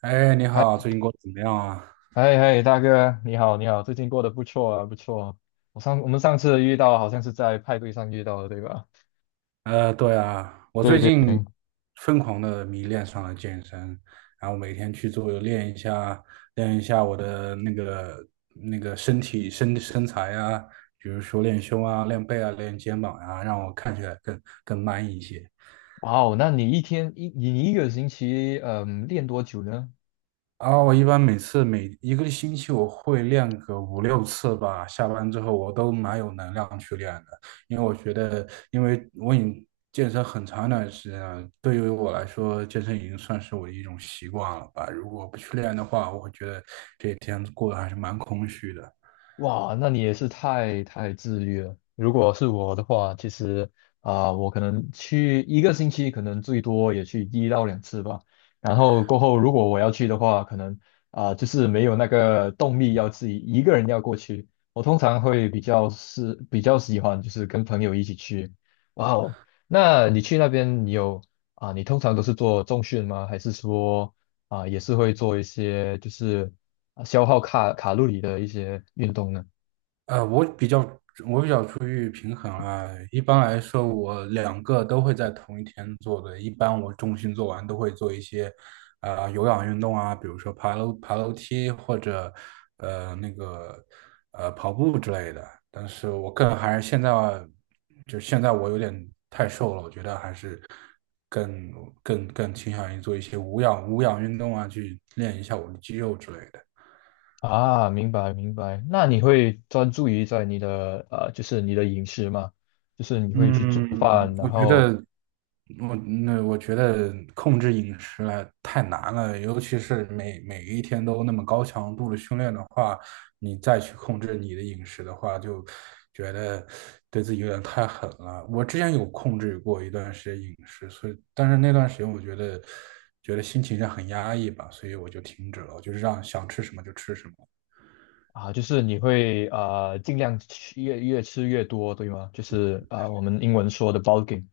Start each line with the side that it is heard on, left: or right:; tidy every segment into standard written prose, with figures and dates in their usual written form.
right: 哎，你好，
left: 嗨
right: 最近过得怎么样啊？
left: 嗨嗨，大哥，你好，你好，最近过得不错啊，不错啊。我们上次遇到好像是在派对上遇到的，对吧？
right: 对啊，我
left: 对
right: 最
left: 对
right: 近
left: 对。
right: 疯狂的迷恋上了健身，然后每天去练一下，练一下我的那个身体身身材啊，比如说练胸啊、练背啊、练肩膀啊，让我看起来更 man 一些。
left: 哇哦，那你一天一你你一个星期练多久呢？
right: 啊，我一般每一个星期我会练个五六次吧，下班之后我都蛮有能量去练的，因为我已经健身很长一段时间了，对于我来说，健身已经算是我的一种习惯了吧。如果不去练的话，我会觉得这一天过得还是蛮空虚的。
left: 哇，那你也是太自律了。如果是我的话，其实我可能去一个星期，可能最多也去一到两次吧。然后过后，如果我要去的话，可能就是没有那个动力要自己一个人要过去。我通常会比较喜欢就是跟朋友一起去。哇哦，那你去那边你有啊、你通常都是做重训吗？还是说也是会做一些就是？消耗卡路里的一些运动呢？
right: 呃，我比较我比较出于平衡啊，一般来说我两个都会在同一天做的，一般我重心做完都会做一些，有氧运动啊，比如说爬楼梯或者呃那个跑步之类的。但是我更还是现在就现在我有点太瘦了，我觉得还是更更倾向于做一些无氧运动啊，去练一下我的肌肉之类的。
left: 啊，明白明白。那你会专注于在你的就是你的饮食嘛，就是你会去做
right: 嗯，
left: 饭，
right: 我
left: 然
right: 觉
left: 后
right: 得我觉得控制饮食来太难了，尤其是每一天都那么高强度的训练的话，你再去控制你的饮食的话，就觉得对自己有点太狠了。我之前有控制过一段时间饮食，所以但是那段时间我觉得觉得心情上很压抑吧，所以我就停止了，我就是让想吃什么就吃什么。
left: 啊，就是你会尽量越吃越多，对吗？就是我们英文说的 bulking，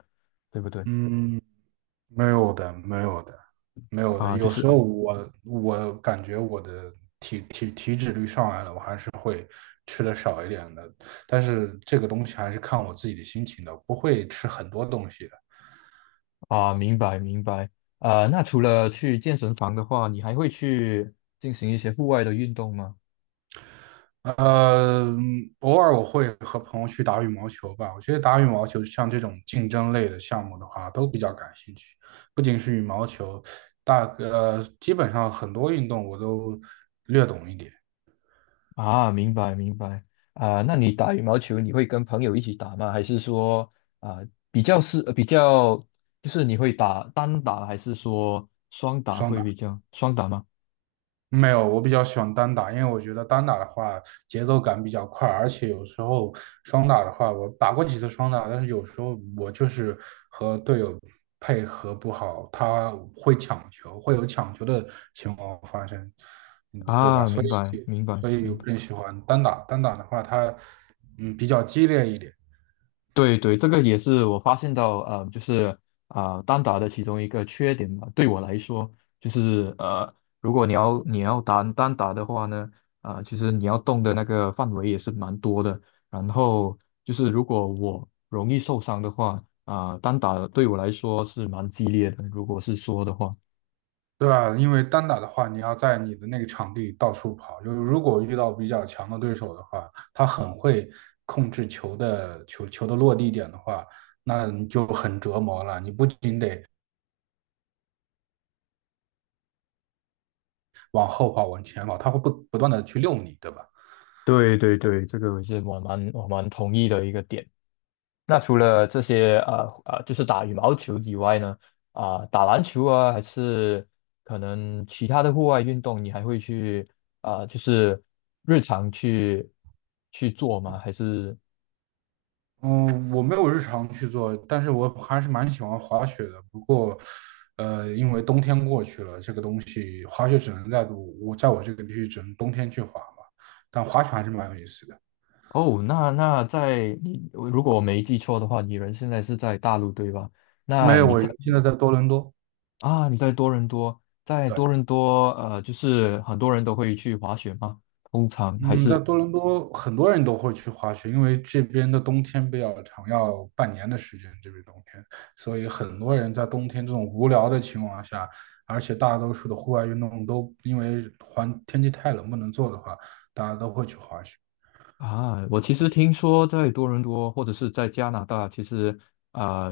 left: 对不对？
right: 嗯，没有的，没有的，没有的。
left: 啊，就
right: 有时
left: 是
right: 候我感觉我的体脂率上来了，我还是会吃的少一点的。但是这个东西还是看我自己的心情的，不会吃很多东西的。
left: 明白明白。啊，那除了去健身房的话，你还会去进行一些户外的运动吗？
right: 呃，偶尔我会和朋友去打羽毛球吧。我觉得打羽毛球像这种竞争类的项目的话，都比较感兴趣。不仅是羽毛球，基本上很多运动我都略懂一点，
left: 啊，明白明白。啊，那你打羽毛球你会跟朋友一起打吗？还是说啊比较就是你会打单打还是说双打
right: 双
left: 会比
right: 打。
left: 较双打吗？
right: 没有，我比较喜欢单打，因为我觉得单打的话节奏感比较快，而且有时候双打的话，我打过几次双打，但是有时候我就是和队友配合不好，他会抢球，会有抢球的情况发生，嗯，对吧？
left: 啊，明白明白
right: 所以
left: 明
right: 我
left: 白。
right: 更喜欢单打。单打的话，它比较激烈一点。
left: 对对，这个也是我发现到，就是单打的其中一个缺点吧。对我来说，就是如果你要打单打的话呢，其实你要动的那个范围也是蛮多的。然后就是如果我容易受伤的话，单打对我来说是蛮激烈的。如果是说的话，
right: 对吧？因为单打的话，你要在你的那个场地到处跑。就是如果遇到比较强的对手的话，他很会控制球的落地点的话，那你就很折磨了。你不仅得往后跑，往前跑，他会不断的去遛你，对吧？
left: 对对对，这个也是我蛮同意的一个点。那除了这些就是打羽毛球以外呢，打篮球啊，还是可能其他的户外运动，你还会去就是日常去做吗？还是
right: 嗯，我没有日常去做，但是我还是蛮喜欢滑雪的。不过，因为冬天过去了，这个东西滑雪只能在我这个地区只能冬天去滑嘛。但滑雪还是蛮有意思的。
left: 哦，那在你如果我没记错的话，你人现在是在大陆对吧？
right: 没
left: 那
right: 有，
left: 你
right: 我
left: 在
right: 现在在多伦多。
left: 啊，你在多伦多，在
right: 对，
left: 多伦多就是很多人都会去滑雪吗？通常还
right: 嗯，
left: 是。
right: 在多伦多很多人都会去滑雪，因为这边的冬天比较长，要半年的时间，这边冬天，所以很多人在冬天这种无聊的情况下，而且大多数的户外运动都因为环天气太冷不能做的话，大家都会去滑雪。
left: 啊，我其实听说在多伦多或者是在加拿大，其实啊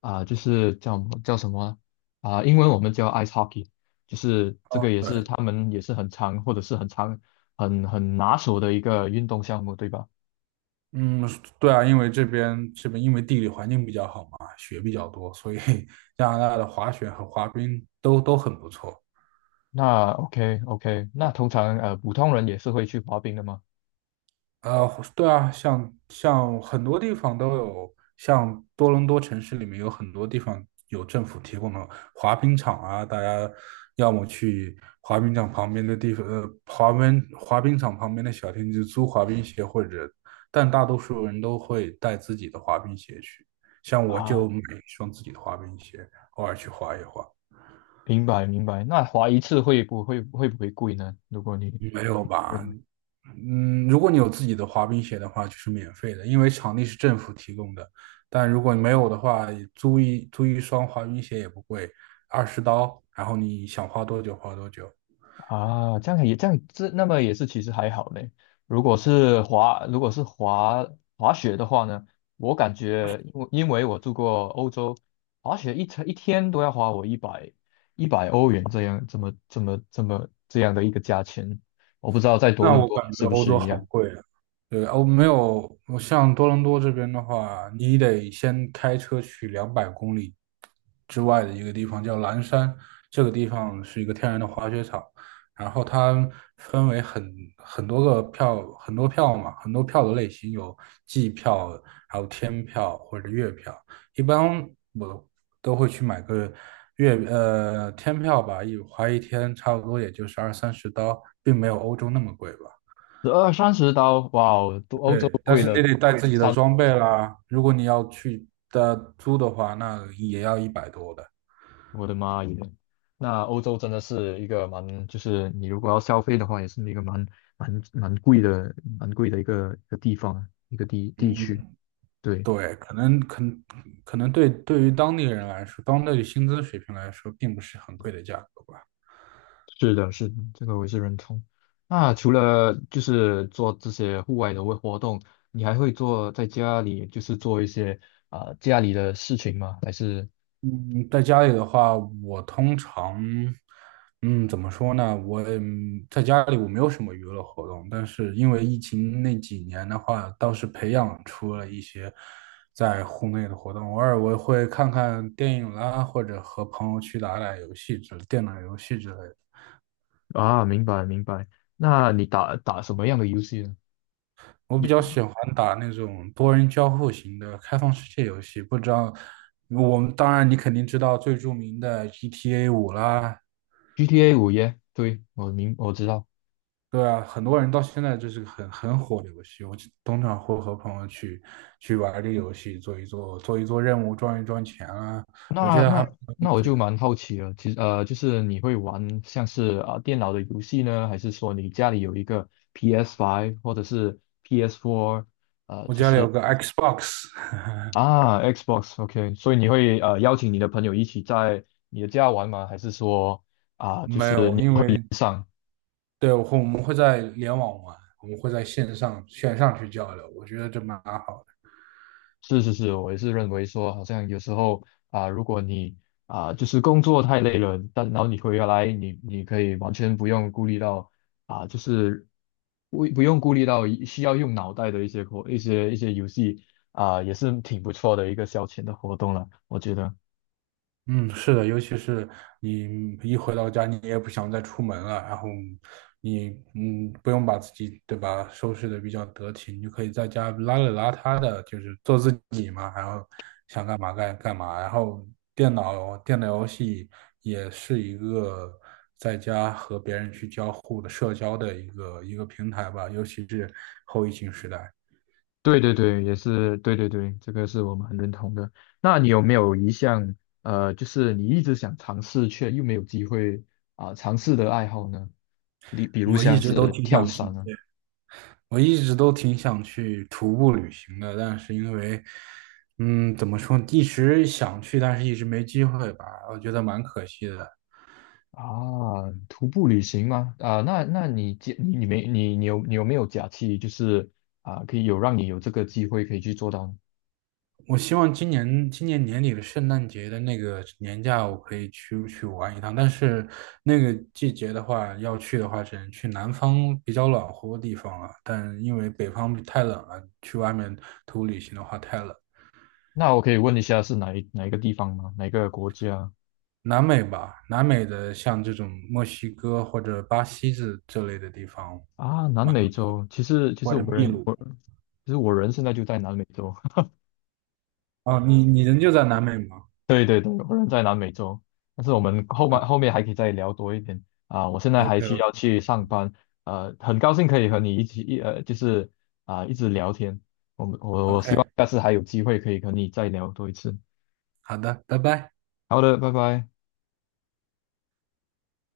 left: 就是叫什么英文我们叫 ice hockey，就是这个也是
right: 对，
left: 他们也是很常或者是很常很拿手的一个运动项目，对吧？
right: 嗯，对啊，因为这边因为地理环境比较好嘛，雪比较多，所以 加拿大的滑雪和滑冰都很不错。
left: 那 OK OK，那通常普通人也是会去滑冰的吗？
right: 呃，对啊，像很多地方都有，像多伦多城市里面有很多地方有政府提供的滑冰场啊，大家要么去滑冰场旁边的地方，滑冰场旁边的小店去租滑冰鞋，或者，但大多数人都会带自己的滑冰鞋去，像我就
left: 啊，
right: 买一双自己的滑冰鞋，偶尔去滑一滑。
left: 明白明白。那滑一次会不会贵呢？如果你
right: 没有吧？
left: 认
right: 如果你有自己的滑冰鞋的话，就是免费的，因为场地是政府提供的。但如果你没有的话，租一双滑冰鞋也不贵，20刀，然后你想花多久花多久。
left: 啊，这样那么也是其实还好嘞。如果是滑雪的话呢，我感觉因为我住过欧洲，滑雪一天一天都要花我一百欧元这样这么这么这么这样的一个价钱，我不知道在多
right: 那
left: 伦
right: 我
left: 多
right: 感
left: 也
right: 觉
left: 是不
right: 欧
left: 是
right: 洲
left: 一
right: 好
left: 样，
right: 贵啊。对，没有，我像多伦多这边的话，你得先开车去200公里之外的一个地方，叫蓝山。这个地方是一个天然的滑雪场，然后它分为很多个票，很多票嘛，很多票的类型有季票，还有天票或者月票。一般我都会去买个天票吧，一天差不多也就是二三十刀，并没有欧洲那么贵吧。
left: 十二三十刀，哇哦，都欧洲
right: 对，但
left: 贵
right: 是你
left: 了
right: 得带自己的装备啦。如果你要租的话，那也要100多的。
left: 我的妈耶！那欧洲真的是一个蛮，就是你如果要消费的话，也是一个蛮蛮贵的、蛮贵的一个地方、一个地区。
right: 嗯，
left: 对，
right: 对，可能对于当地人来说，当地的薪资水平来说，并不是很贵的价格吧。
left: 是的，是的，这个我也是认同。那除了就是做这些户外的活动，你还会做在家里，就是做一些家里的事情吗？还是
right: 嗯，在家里的话，我通常，嗯，怎么说呢？在家里我没有什么娱乐活动，但是因为疫情那几年的话，倒是培养出了一些在户内的活动。偶尔我会看看电影啦，或者和朋友去打打游戏之电脑游戏之类的。
left: 啊，明白明白。那你打打什么样的游戏呢？
right: 我比
left: 你
right: 较喜欢打那种多人交互型的开放世界游戏，不知道当然你肯定知道最著名的 GTA 5啦，
left: GTA 五耶？对，我知道。
right: 对啊，很多人到现在就是个很火的游戏，我通常会和朋友去玩这个游戏，做一做任务，赚一赚钱啊，我觉
left: 那
right: 得还
left: 那
right: 蛮有
left: 那
right: 意
left: 我
right: 思
left: 就
right: 的。
left: 蛮好奇了，其实就是你会玩像是电脑的游戏呢，还是说你家里有一个 PS5 或者是 PS4
right: 我家里有个 Xbox，
left: 啊 Xbox？OK，所以你会邀请你的朋友一起在你的家玩吗？还是说？
right: 没有，因为
left: 上？
right: 对我们会在联网玩，我们会在线上去交流，我觉得这蛮好的。
left: 是是是，我也是认为说，好像有时候如果你就是工作太累了，但然后你回来，你可以完全不用顾虑到就是不用顾虑到需要用脑袋的一些活一些一些游戏也是挺不错的一个消遣的活动了，我觉得。
right: 嗯，是的，尤其是你一回到家，你也不想再出门了，然后你不用把自己对吧收拾的比较得体，你就可以在家邋里邋遢的，就是做自己嘛，然后想干嘛干嘛，然后电脑游戏也是一个在家和别人去交互的社交的一个平台吧，尤其是后疫情时代，
left: 对对对，也是对对对，这个是我们很认同的。那你有没有一项就是你一直想尝试却又没有机会尝试的爱好呢？你比如
right: 我一
left: 像
right: 直都
left: 是
right: 挺
left: 跳
right: 想去。
left: 伞啊，
right: 我一直都挺想去徒步旅行的，但是因为，怎么说，一直想去，但是一直没机会吧，我觉得蛮可惜的。
left: 啊，徒步旅行吗？啊，那你假你你没你你有你有没有假期，就是啊，可以有让你有这个机会可以去做到呢？
right: 我希望今年年底的圣诞节的那个年假，我可以去玩一趟。但是那个季节的话，要去的话，只能去南方比较暖和的地方了。但因为北方太冷了，去外面徒步旅行的话太冷。
left: 那我可以问一下是哪一个地方吗？哪个国家
right: 南美吧，南美的像这种墨西哥或者巴西这类的地方。
left: 啊？南美洲，其实其
right: 我
left: 实
right: 的
left: 我
right: 秘
left: 人
right: 鲁。
left: 我其实我人现在就在南美洲。
right: 哦，你人就在南美吗？
left: 对对对，我人在南美洲，但是我们后面
right: 嗯
left: 后面还可以再聊多一点，我现在还需
right: ，OK
left: 要去上班，很高兴可以和你一起一呃，就是一直聊天。我们我我希
right: OK，
left: 望下次还有机会可以和你再聊多一次。
right: 好的，拜拜。
left: 好的，拜拜。